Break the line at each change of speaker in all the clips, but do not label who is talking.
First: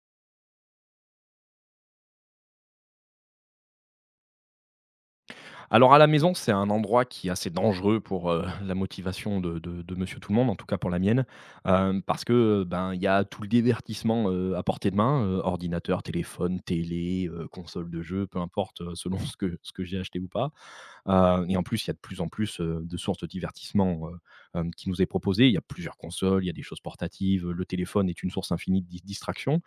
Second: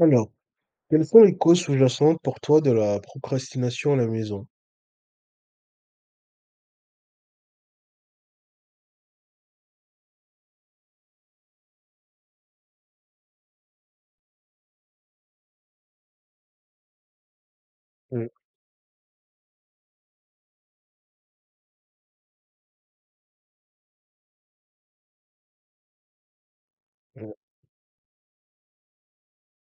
Alors, quelles sont les causes sous-jacentes pour toi de la procrastination à la maison?
Alors à la maison, c'est un endroit qui est assez dangereux pour, la motivation de monsieur tout le monde, en tout cas pour la mienne, parce que, il y a tout le divertissement, à portée de main, ordinateur, téléphone, télé, console de jeu,
Mmh,
peu importe, selon ce que j'ai acheté ou pas, et en plus, il y a de plus en plus, de sources de divertissement, qui nous est proposée. Il y a plusieurs consoles, il y a des choses
mmh.
portatives, le téléphone est une source infinie de di distraction.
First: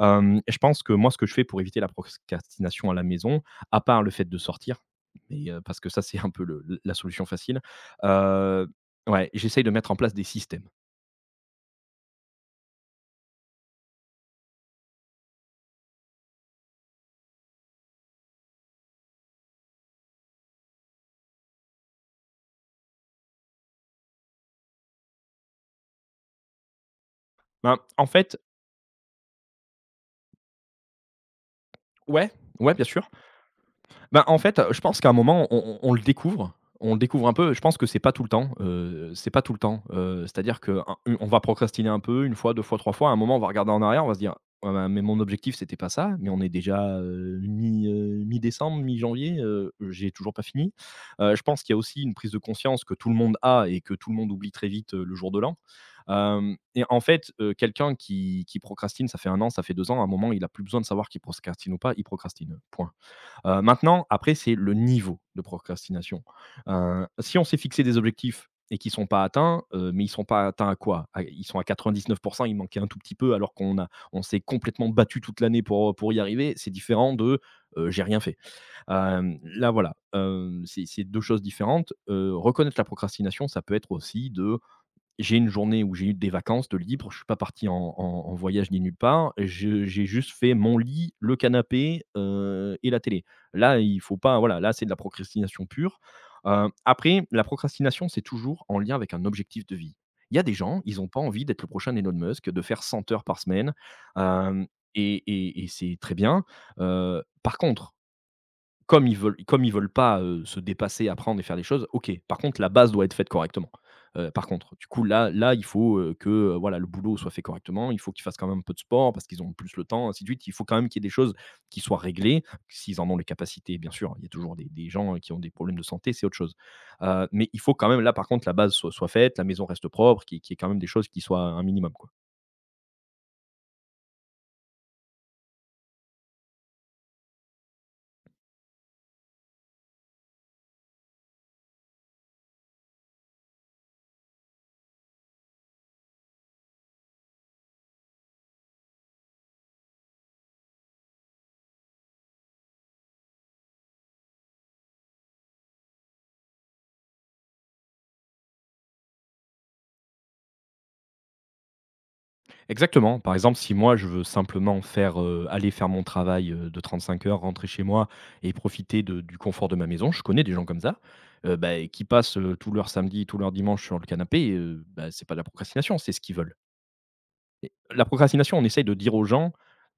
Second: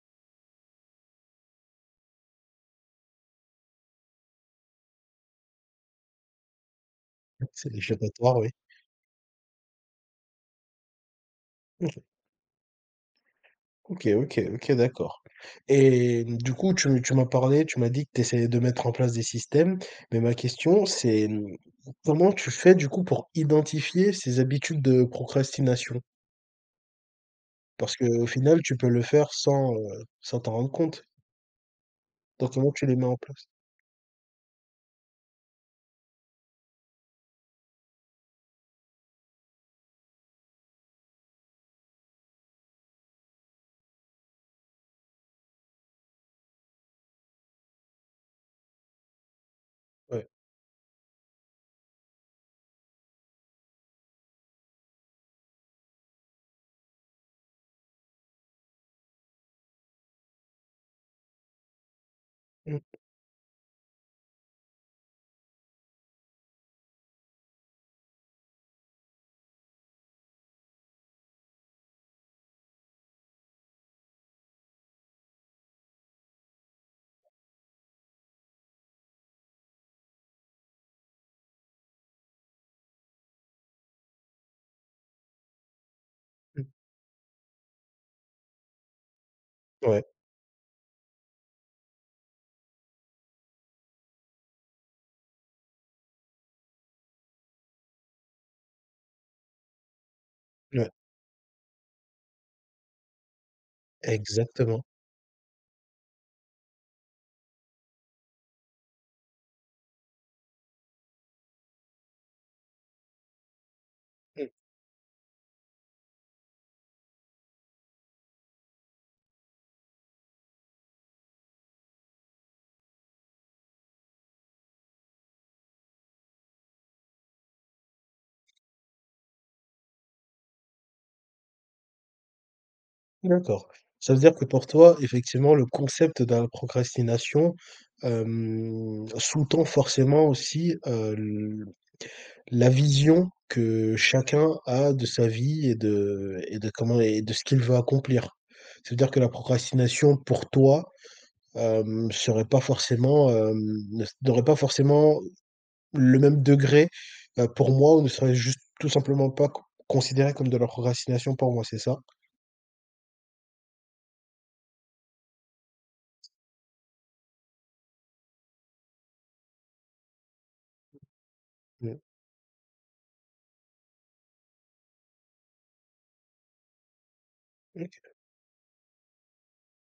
Hem Je pense que moi, ce que je fais pour éviter la procrastination à la maison, à part le fait de sortir, mais, parce que ça, c'est un peu la solution facile.
C'est échappatoire, oui.
Heu, ouais, j'essaye de mettre en place des systèmes.
OK, OK, OK, ok, d'accord et mmh, du coup, tu m'as parlé, tu m'as dit que tu essayais de mettre en place des systèmes, mais ma question, c'est, mmh, comment tu fais, du coup, pour identifier ces habitudes de procrastination?
Ben,
Parce
en
qu'au
fait
final, tu peux le faire sans, sans t'en rendre compte,
Ouais,
donc comment
ouais, bien
tu les mets
sûr.
en place?
Bah, en fait, je pense qu'à un moment, on le découvre. On le découvre un peu. Je pense que c'est pas tout le temps, c'est pas tout le temps. C'est-à-dire que u on va procrastiner un peu, une fois, 2 fois, 3 fois. À un moment, on va regarder en arrière, on va se dire: «Ouais, bah, mais mon objectif, c'était pas ça, mais on est déjà, mi, mi-décembre, mi-janvier, j'ai
Ouais.
toujours pas fini». Je pense qu'il y a aussi une prise de conscience que tout le monde a et que tout le monde oublie très vite, le jour de l'an. Hem Et en fait, quelqu'un qui procrastine, ça fait un an, ça fait 2 ans, à un moment, il a plus besoin de savoir qu'il procrastine ou pas, il procrastine.
Mmh
Point. Maintenant, après, c'est le niveau de procrastination. Si on s'est fixé des objectifs et qu'ils ne sont pas atteints, mais ils ne sont pas atteints à quoi? À ils sont à 99, il manquait un tout petit peu alors qu'on a on s'est complètement battu toute l'année pour y arriver, c'est différent de, j'ai rien fait. Là, voilà, c'est 2 choses différentes. Reconnaître la procrastination, ça peut être aussi de j'ai une journée où j'ai eu des
mh.
vacances de libre, je suis pas parti en voyage ni nulle part. Je
Ouais,
J'ai juste fait mon lit, le canapé, et la télé. Là, il faut pas, voilà, là, c'est de la procrastination pure. Après, la procrastination, c'est toujours en lien avec un objectif de vie. Il y a des gens,
ouais.
ils ont pas envie d'être le prochain Elon Musk, de faire 100 heures par semaine. Hem
Exactement.
Et c'est très bien. Par contre, comme ils veulent pas, se dépasser, apprendre et faire des choses, OK. Par contre, la base doit être faite correctement. Par
Mmh.
contre, du coup, là, il faut, que, voilà, le boulot soit fait correctement. Il faut qu'ils fassent quand même un peu de sport parce qu'ils ont plus le temps, ainsi de suite. Il faut quand même qu'il y ait des choses qui soient réglées, s'ils en ont les capacités, bien sûr. Il y a toujours des gens, qui ont des problèmes de santé, c'est autre chose. Mais il faut quand même, là, par contre, la base soit faite, la maison reste propre, qu'il y ait quand même des choses qui soient un minimum, quoi.
D'accord. Ça veut dire que pour toi, effectivement, le concept de la procrastination, hem, sous-tend forcément aussi, l la vision que chacun a de sa vie et de comment et de ce qu'il veut accomplir. Ça veut dire que la procrastination pour toi, hem, serait pas forcément, hem, ne n'aurait pas forcément le même degré, pour moi ou ne serait juste tout simplement pas co considérée comme de la procrastination pour moi, c'est ça?
Exactement. Par exemple, si moi je veux simplement faire, aller faire mon travail, de 35 heures, rentrer chez moi et profiter de du confort de ma maison, je connais des gens comme ça, bah,
Mmh.
qui passent, tout leur samedi, tout leur dimanche sur le canapé, bah, c'est pas de la procrastination, c'est ce qu'ils veulent. Et la procrastination, on essaye de dire aux gens,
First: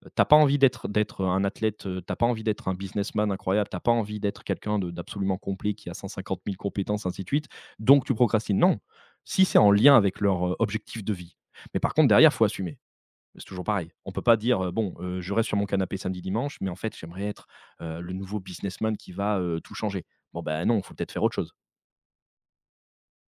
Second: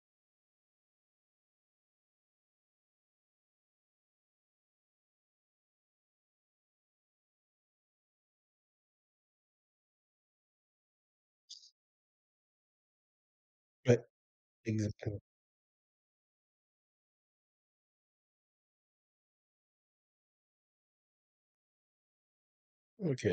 «Tu pas envie d'être un athlète, tu pas envie d'être un businessman incroyable, t'as pas envie d'être quelqu'un de d'absolument complet qui a 150 000 compétences, ainsi de suite, donc tu procrastines». Non, si c'est en lien avec leur, objectif de vie, mais par contre derrière, faut assumer. C'est toujours pareil.
Ouais,
On peut pas dire, «Bon,
exactement.
je reste sur mon canapé samedi, dimanche, mais en fait, j'aimerais être, le nouveau businessman qui va, tout changer». Bon, ben non, il faut peut-être faire autre chose.
OK,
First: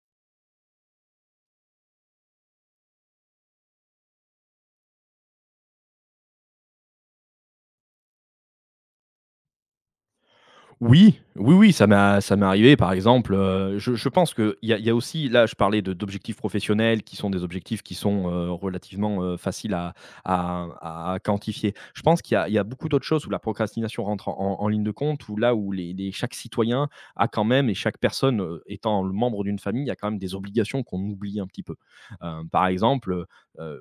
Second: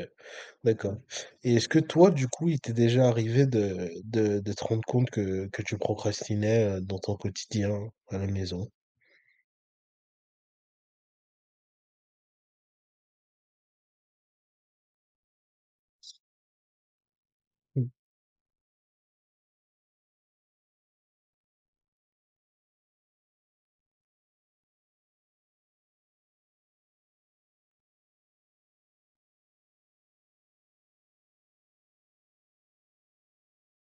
d'accord et est-ce que toi, du coup, il t'est déjà arrivé de te rendre compte que tu procrastinais, dans ton quotidien à la maison?
Oui, oui, oui, ça m'est arrivé. Par exemple, je pense qu'il y a aussi là, je parlais de d'objectifs professionnels qui sont des objectifs
Mmh,
qui sont, relativement, faciles à quantifier. Je pense qu'il y a beaucoup d'autres choses où la procrastination rentre en ligne de compte, où là où les chaque citoyen a quand même et chaque personne, étant le membre d'une famille, il y a quand même des obligations qu'on oublie un petit peu. Par exemple, heu,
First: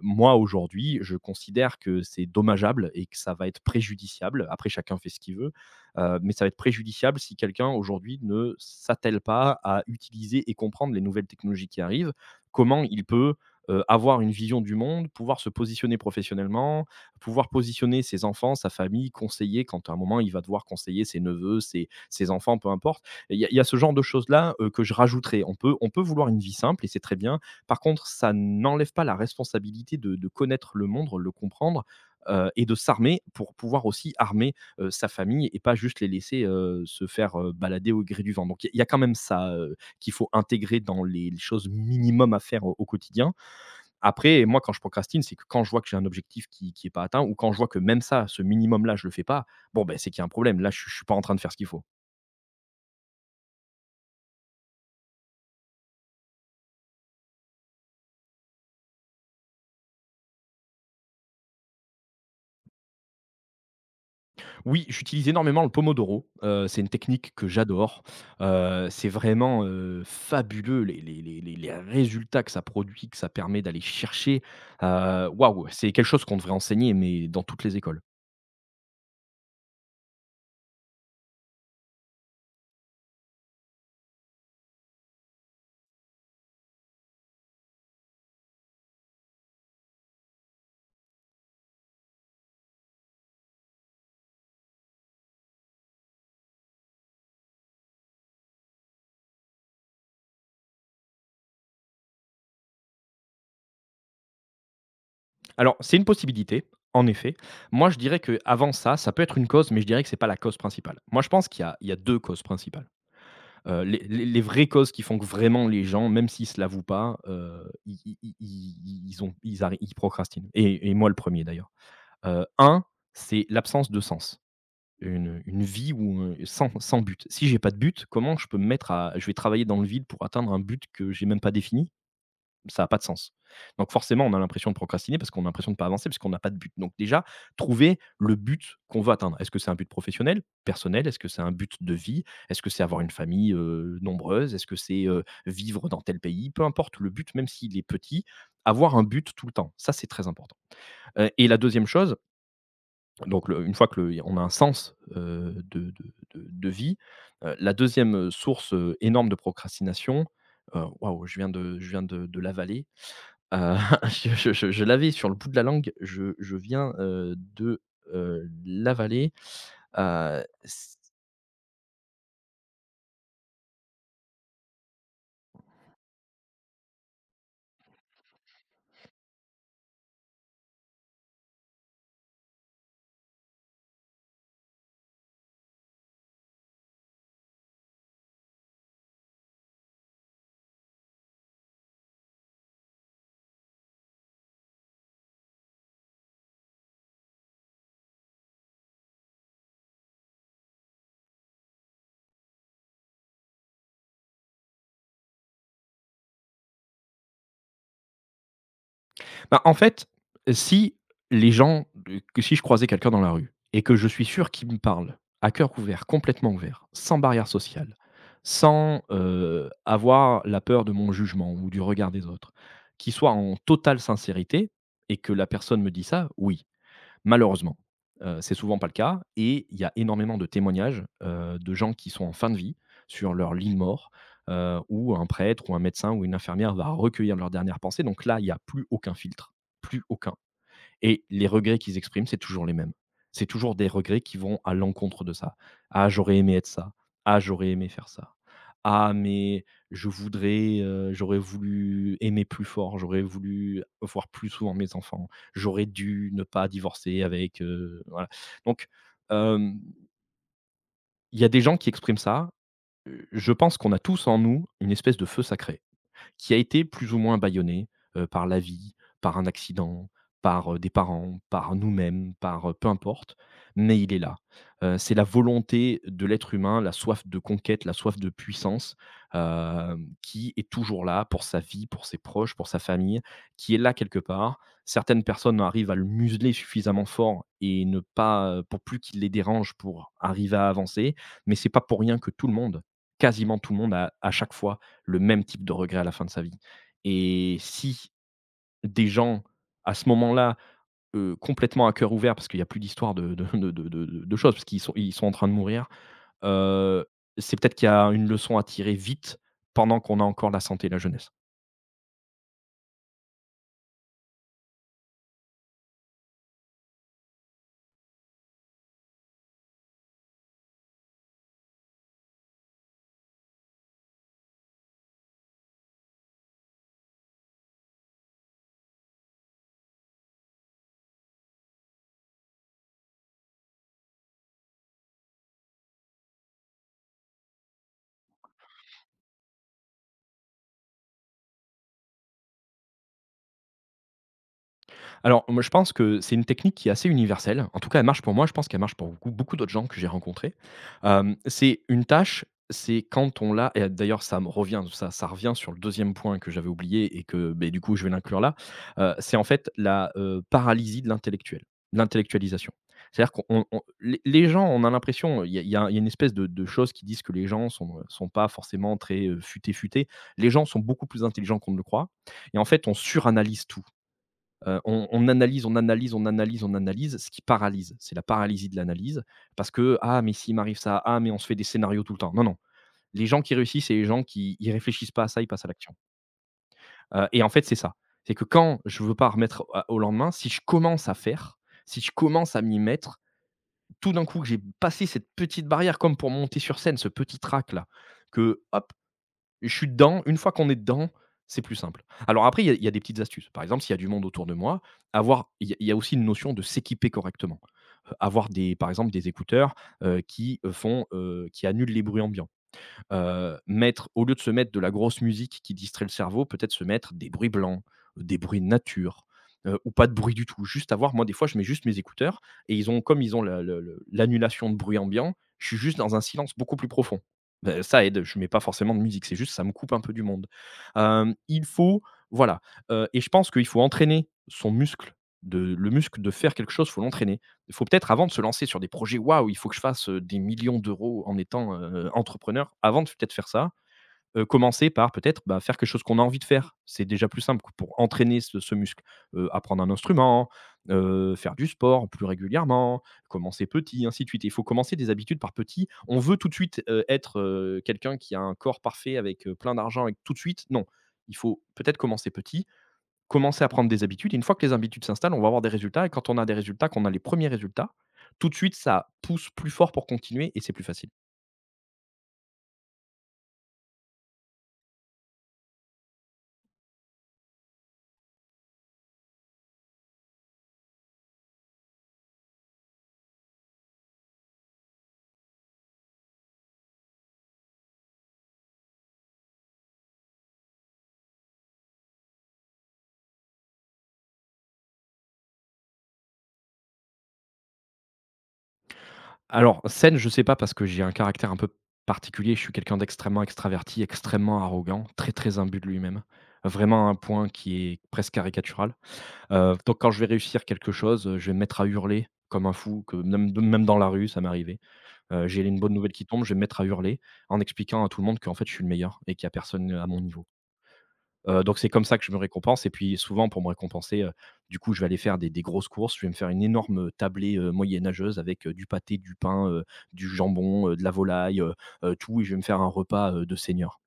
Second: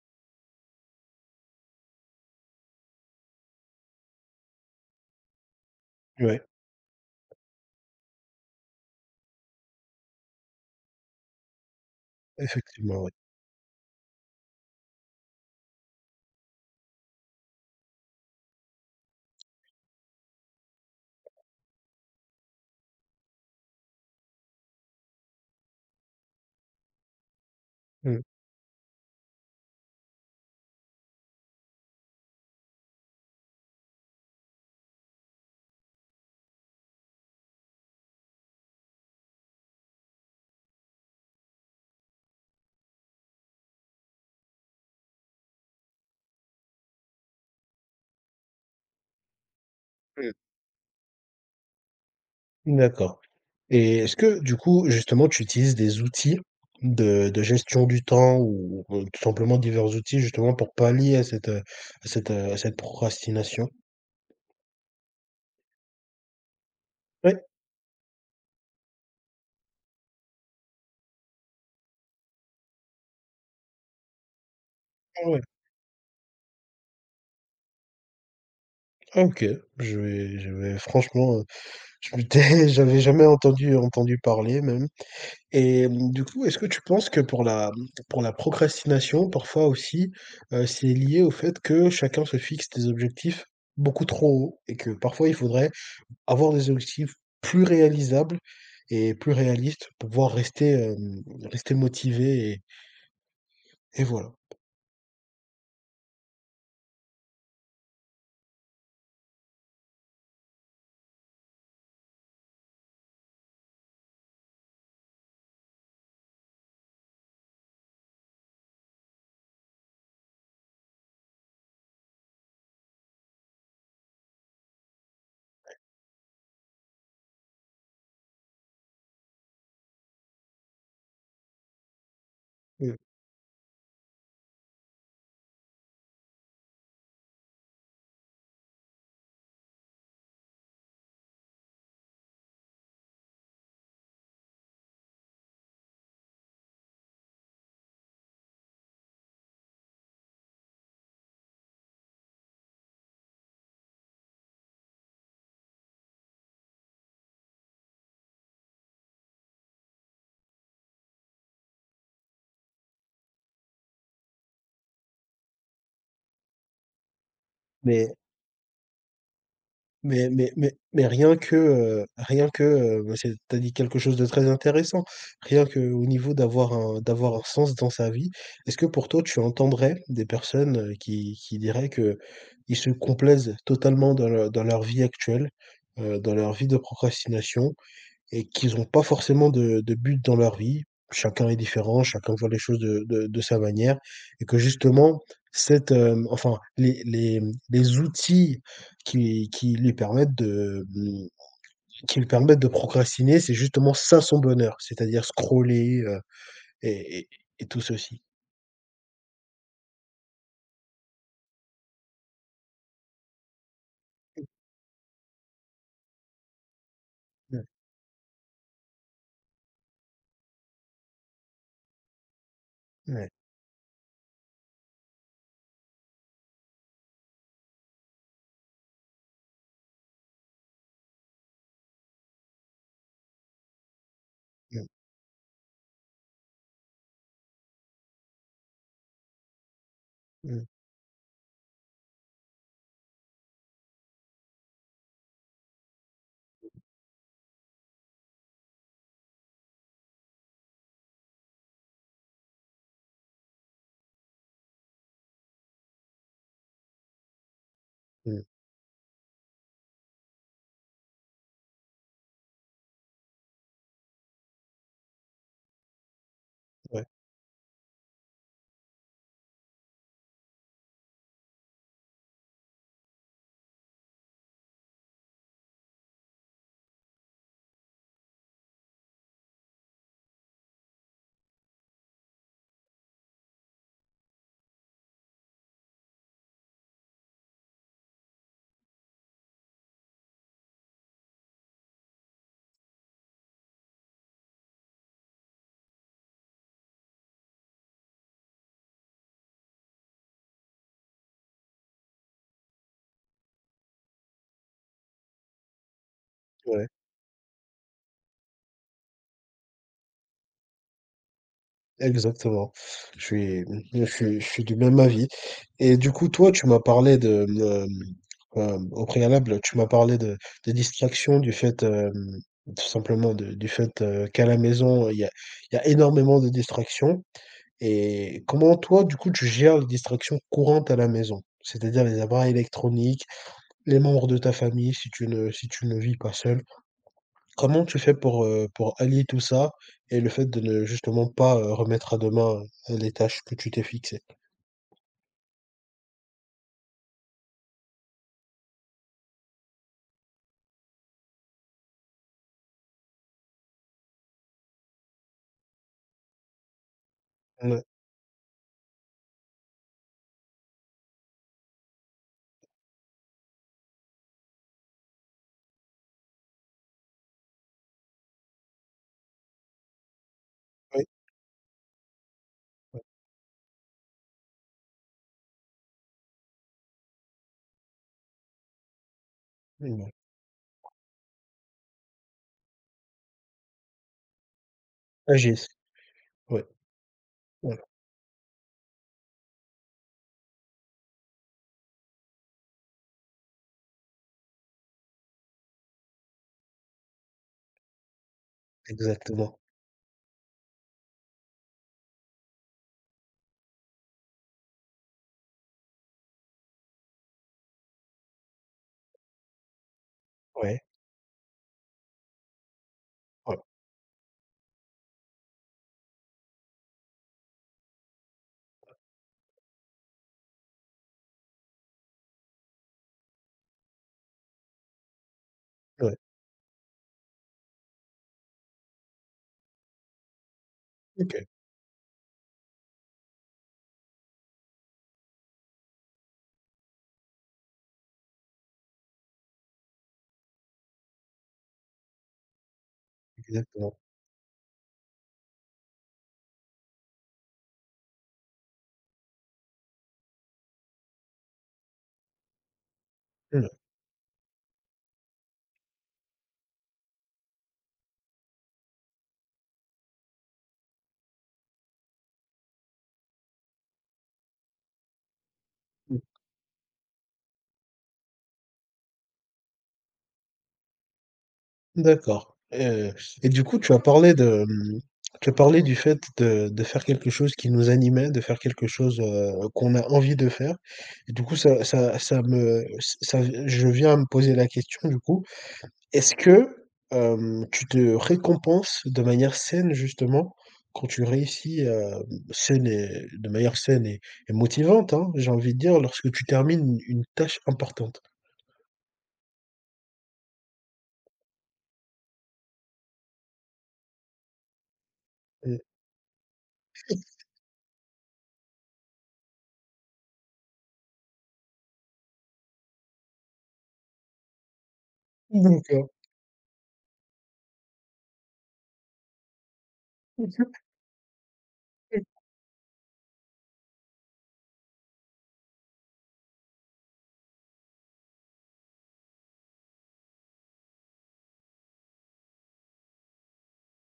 moi aujourd'hui, je considère que c'est dommageable et que ça va être préjudiciable, après chacun fait ce qu'il veut, mais
ouais,
ça va être préjudiciable si quelqu'un aujourd'hui ne s'attelle pas à utiliser et comprendre les nouvelles technologies qui arrivent, comment
effectivement,
il
ouais.
peut avoir une vision du monde, pouvoir se positionner professionnellement, pouvoir positionner ses enfants, sa famille, conseiller quand à un moment il va devoir conseiller ses neveux, ses, ses enfants, peu importe. Il y a ce genre de choses-là que je rajouterais. On peut vouloir une vie simple et c'est très bien. Par contre,
Mmh,
ça n'enlève pas la responsabilité de connaître le monde, le comprendre. Euh, et de s'armer pour pouvoir aussi armer sa famille et pas juste les laisser, se faire, balader au gré du vent. Donc il y a y a quand même ça, qu'il faut intégrer dans les choses minimum à faire au quotidien. Après, moi, quand je procrastine, c'est que quand je vois que j'ai un objectif qui n'est pas atteint ou quand je vois que même ça, ce minimum-là, je le fais pas, bon, ben c'est qu'il y a un
mmh,
problème. Là, je suis pas en train de faire ce qu'il faut.
d'accord et est-ce que, du coup, justement, tu utilises des outils de gestion du temps ou tout simplement divers outils, justement, pour pallier à cette, à cette, à cette procrastination?
Oui, j'utilise énormément le pomodoro, c'est une technique
Ouais,
que j'adore, c'est vraiment, fabuleux les résultats que ça produit, que ça permet d'aller chercher,
ah ouais,
waouh, c'est quelque chose qu'on devrait enseigner, mais dans toutes les écoles.
ah OK, je vais franchement, je m'étais j'avais jamais entendu parler même et mmh, du coup, est-ce que tu penses que pour la procrastination, parfois aussi, c'est lié au fait que chacun se fixe des objectifs beaucoup trop hauts et que parfois il faudrait avoir des objectifs plus réalisables et plus réalistes pour pouvoir rester, hem, rester motivé et voilà?
Alors, c'est une possibilité, en effet. Moi, je dirais que avant ça, ça peut être une cause, mais je dirais que c'est pas la cause principale. Moi, je pense qu'il y a 2 causes principales. Les vraies causes qui font que vraiment les gens, même s'ils se l'avouent pas, ils ils ils ils ils ont ils arri ils procrastinent et moi le premier d'ailleurs. 1, c'est l'absence de sens. Une vie où, sans but. Si j'ai pas de but, comment je peux me mettre à je vais travailler dans le vide pour atteindre un but que j'ai même pas défini? Ça a
Heu,
pas de sens. Donc forcément, on a l'impression de procrastiner parce qu'on a l'impression de ne pas avancer parce qu'on n'a pas de but. Donc déjà, trouver le but qu'on veut atteindre. Est-ce que c'est un but professionnel, personnel? Est-ce que c'est un but de vie? Est-ce que c'est avoir une famille, nombreuse? Est-ce que c'est, vivre dans tel pays? Peu importe le but, même s'il est petit, avoir un but tout le temps, ça, c'est très important. Et la deuxième chose donc le une fois que on a un sens, de vie, la deuxième source, énorme de procrastination, waouh, je viens de l'avaler, heu, je l'avais sur le bout de la langue, je viens, de,
mais
l'avaler,
mais
heu.
rien que, rien que, bah, c'est tu dit quelque chose de très intéressant. Rien que au niveau d'avoir un sens dans sa vie, est-ce que pour toi tu entendrais des personnes, qui diraient que ils se complaisent totalement dans leur vie actuelle, dans leur vie de procrastination? Et qu'ils n'ont pas forcément de but dans leur vie. Chacun est différent, chacun voit les choses de sa manière et que justement cette, hem, enfin les mmh, les outils qui lui permettent de, mmh, qui lui permettent de procrastiner, c'est justement ça son bonheur, c'est-à-dire scroller, et et tout ceci.
Bah, en fait, si les gens de que si je croisais quelqu'un dans la rue et que je suis sûr qu'il me parle à cœur ouvert, complètement ouvert, sans barrière
Mmh.
sociale, sans, avoir la peur de mon jugement ou du regard des autres, qu'il
Ouais.
soit en totale sincérité et que la personne me dit ça, oui. Malheureusement, c'est souvent pas le cas et il y a énormément de témoignages, de gens qui sont en fin de vie sur leur lit de mort,
Mmh.
où un prêtre ou un médecin ou une infirmière va recueillir leurs dernières pensées donc là, il y a plus aucun filtre, plus aucun.
Mmh.
Et les regrets qu'ils expriment, c'est toujours les mêmes. C'est toujours des regrets qui vont à l'encontre de ça. «Ah, j'aurais aimé être ça. Ah, j'aurais aimé faire ça. Ah, mais je voudrais, j'aurais voulu aimer plus fort, j'aurais voulu voir plus souvent mes enfants, j'aurais dû ne pas divorcer avec», voilà.
Mmh.
Donc, hem, il y a des gens qui expriment ça. Je pense qu'on a tous en nous une espèce de feu sacré qui a été
Ouais.
plus ou moins bâillonné, par la vie, par un accident, par, des parents, par nous-mêmes, par, peu importe, mais il est là. C'est la volonté de l'être humain, la soif de conquête, la soif de puissance, qui est toujours là pour sa vie, pour ses proches, pour sa famille, qui est là quelque part. Certaines personnes arrivent à le museler suffisamment fort et ne pas, pour plus qu'il les dérange pour arriver à avancer, mais c'est pas pour rien que tout le monde, quasiment tout le monde à chaque fois le même type de regret à la fin de sa vie et si des gens, à ce moment-là, complètement à cœur ouvert, parce qu'il y a plus d'histoire de choses, parce qu'ils sont en train de mourir,
Ouais.
heu, c'est peut-être qu'il y a une leçon à tirer vite pendant qu'on a encore la santé et la jeunesse.
Exactement. Je suis je suis du même avis et du coup, toi, tu m'as parlé de, hem, hem, au préalable, tu m'as parlé de des distractions, du fait, hem, tout simplement de du fait, qu'à la maison, il y a énormément de distractions et comment toi, du coup, tu gères les distractions courantes à la maison? C'est-à-dire les appareils électroniques, les membres de ta famille si tu ne si tu ne vis pas seul. Comment tu fais pour allier tout ça et le fait de ne justement pas, remettre à demain, les tâches que tu t'es fixées?
Alors, moi, je pense que c'est une technique qui est assez universelle. En tout cas, elle marche pour moi. Je pense qu'elle marche pour beaucoup, beaucoup d'autres gens que j'ai rencontrés. C'est une tâche, c'est quand on l'a et d'ailleurs, ça me revient, ça revient sur le deuxième point que j'avais oublié et que, beh, du
Mouais,
coup, je vais l'inclure là. C'est en fait la, paralysie de l'intellectuel, de l'intellectualisation. C'est-à-dire qu'on on les gens, on a l'impression, il y a une espèce de chose qui disent que les gens sont, sont pas forcément très, futés, futés. Les gens sont
oui,
beaucoup plus intelligents qu'on ne le croit et en fait, on suranalyse tout. On analyse, on analyse, on analyse, on analyse, ce qui paralyse. C'est la paralysie de l'analyse parce
oui,
que:
mmh,
«Ah mais s'il m'arrive ça, ah mais on se fait des scénarios tout le temps». Non, non, les gens qui réussissent, c'est les gens qui ils réfléchissent pas à ça, ils passent
agissent,
à l'action.
ouais,
Et en fait, c'est
voilà,
ça. C'est que quand je veux pas remettre à au lendemain, si je commence à faire, si je commence à m'y mettre, tout d'un coup que j'ai passé cette petite barrière comme pour monter sur scène, ce petit trac là que hop
exactement,
je suis dedans, une fois qu'on est dedans, c'est plus simple. Alors après, il y a des petites astuces. Par exemple, s'il y a du monde autour de moi, avoir il y a aussi une notion de s'équiper correctement. Avoir des par exemple, des écouteurs, qui,
ouais,
font, qui annulent les bruits ambiants.
ouais,
Mettre au lieu de se mettre de la grosse musique qui distrait le cerveau, peut-être se mettre des bruits blancs, des bruits de nature, ou pas de bruit du tout. Juste avoir moi des fois je mets juste mes écouteurs et ils ont comme ils ont le l'annulation de bruit ambiant, je suis juste
ouais,
dans un silence beaucoup plus profond. Bah, ça aide, je mets pas forcément de musique, c'est juste ça me coupe un peu du monde.
OK,
Il faut voilà, et je pense qu'il faut entraîner son muscle de le muscle de faire quelque chose, faut l'entraîner. Il faut peut-être avant de se lancer sur des projets, waouh, il faut que je fasse des millions d'euros en étant, entrepreneur. Avant de peut-être faire ça,
exactement,
commencer par peut-être, bah, faire quelque chose qu'on a envie de faire. C'est déjà plus simple pour entraîner ce muscle. Apprendre un instrument, faire du sport plus régulièrement, commencer
ouais.
petit, ainsi de suite. Il faut commencer des habitudes par petit. On veut tout de suite, être, quelqu'un qui a un corps parfait avec, plein d'argent avec tout de suite, non. Il faut peut-être commencer petit. Commencer à prendre des habitudes et une fois que les habitudes s'installent, on va avoir des résultats et quand on a des résultats, qu'on a les premiers résultats, tout de suite, ça pousse plus fort pour continuer et c'est plus facile.
D'accord, et du coup, tu as parlé de, mmh, tu as parlé du fait de faire quelque chose qui nous animait, de faire quelque chose, qu'on a envie de faire et du coup, ça je viens à me poser la question, du coup, est-ce que, hem, tu te récompenses de manière saine, justement, quand tu réussis, hem, saine et de manière saine et motivante, hein, j'ai envie de dire, lorsque tu termines une tâche importante?
Alors scène, je sais pas parce que j'ai un caractère un peu particulier, je suis quelqu'un d'extrêmement extraverti, extrêmement arrogant, très, très imbu de lui-même, vraiment à un point qui est presque caricatural. Donc quand je vais réussir quelque chose, je vais me mettre à hurler comme un fou, que même dans la rue, ça m'est arrivé. J'ai
Mmh,
une bonne
d'accord.
nouvelle qui tombe, je vais me mettre à hurler en expliquant à tout le monde qu'en fait, je suis le meilleur et qu'il n'y a personne, à mon niveau. Donc c'est comme ça que je me récompense et puis souvent pour me récompenser, du coup, je vais aller faire des grosses courses. Je vais me faire une énorme, tablée, moyenâgeuse avec, du pâté, du pain, du jambon, de la volaille, tout et je vais me faire un repas, de seigneur.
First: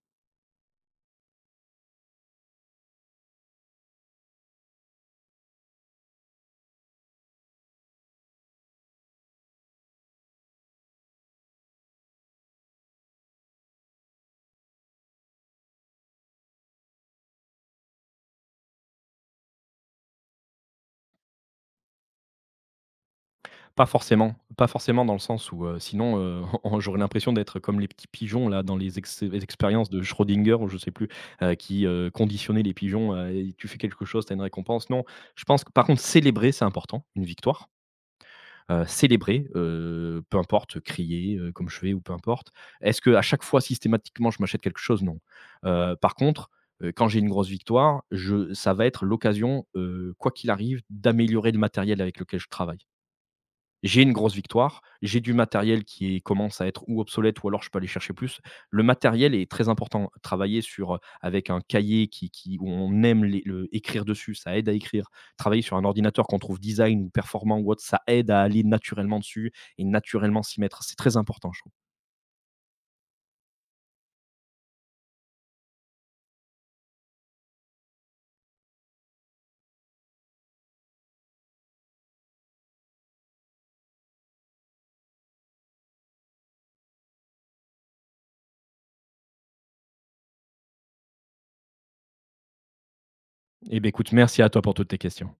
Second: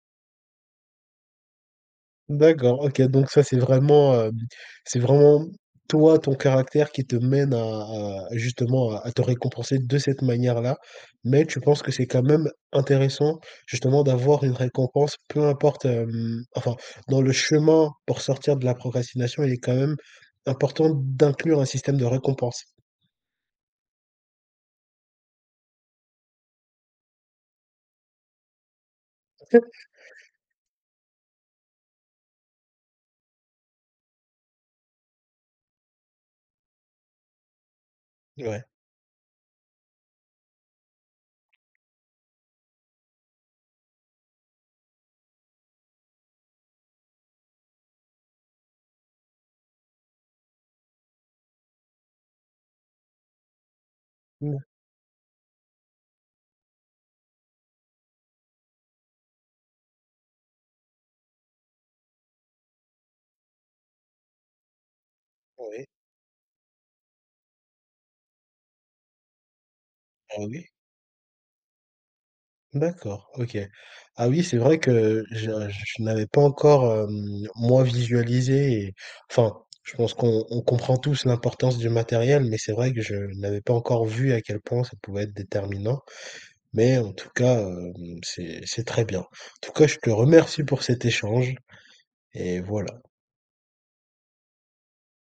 D'accord, OK, donc ça, c'est vraiment, hem, c'est vraiment toi, ton caractère qui te mène à justement à te récompenser de cette manière-là. Mais tu penses que c'est quand même intéressant justement d'avoir une récompense, peu importe, hem, enfin, dans le chemin pour sortir de la procrastination, il est quand même important d'inclure un système de récompense?
Pas forcément, pas forcément dans le sens où, sinon, on j'aurais l'impression d'être comme les petits pigeons là dans les expériences de Schrödinger ou je sais plus, qui, conditionnait les pigeons, et tu fais quelque chose, tu as une récompense. Non, je pense que par contre célébrer c'est important, une victoire,
Ouais.
célébrer, peu importe, crier, comme je fais ou peu importe. Est-ce que à chaque fois systématiquement je m'achète quelque chose? Non. Par contre, quand j'ai une grosse victoire, je ça va être l'occasion, quoi qu'il arrive, d'améliorer le matériel avec lequel je travaille. J'ai une grosse
Mmh.
victoire, j'ai du matériel qui commence à être ou obsolète ou alors je peux aller chercher plus. Le matériel est très important. Travailler sur, avec un cahier qui où on aime les le écrire dessus, ça aide à écrire. Travailler sur
Oui.
un ordinateur qu'on trouve design ou performant ou autre, ça aide à aller naturellement dessus et
Ah
naturellement s'y
oui.
mettre. C'est très important, je trouve.
D'accord, OK. Ah oui, c'est vrai que je n'avais pas encore, hem, moi, visualisé et enfin, je pense qu'on on comprend tous l'importance du matériel, mais c'est vrai que je n'avais pas encore vu à quel point ça pouvait être déterminant. Mais en tout cas, hem, c'est très bien. En tout cas, je te remercie pour cet échange et voilà.
Eh beh, écoute, merci à toi pour toutes tes questions.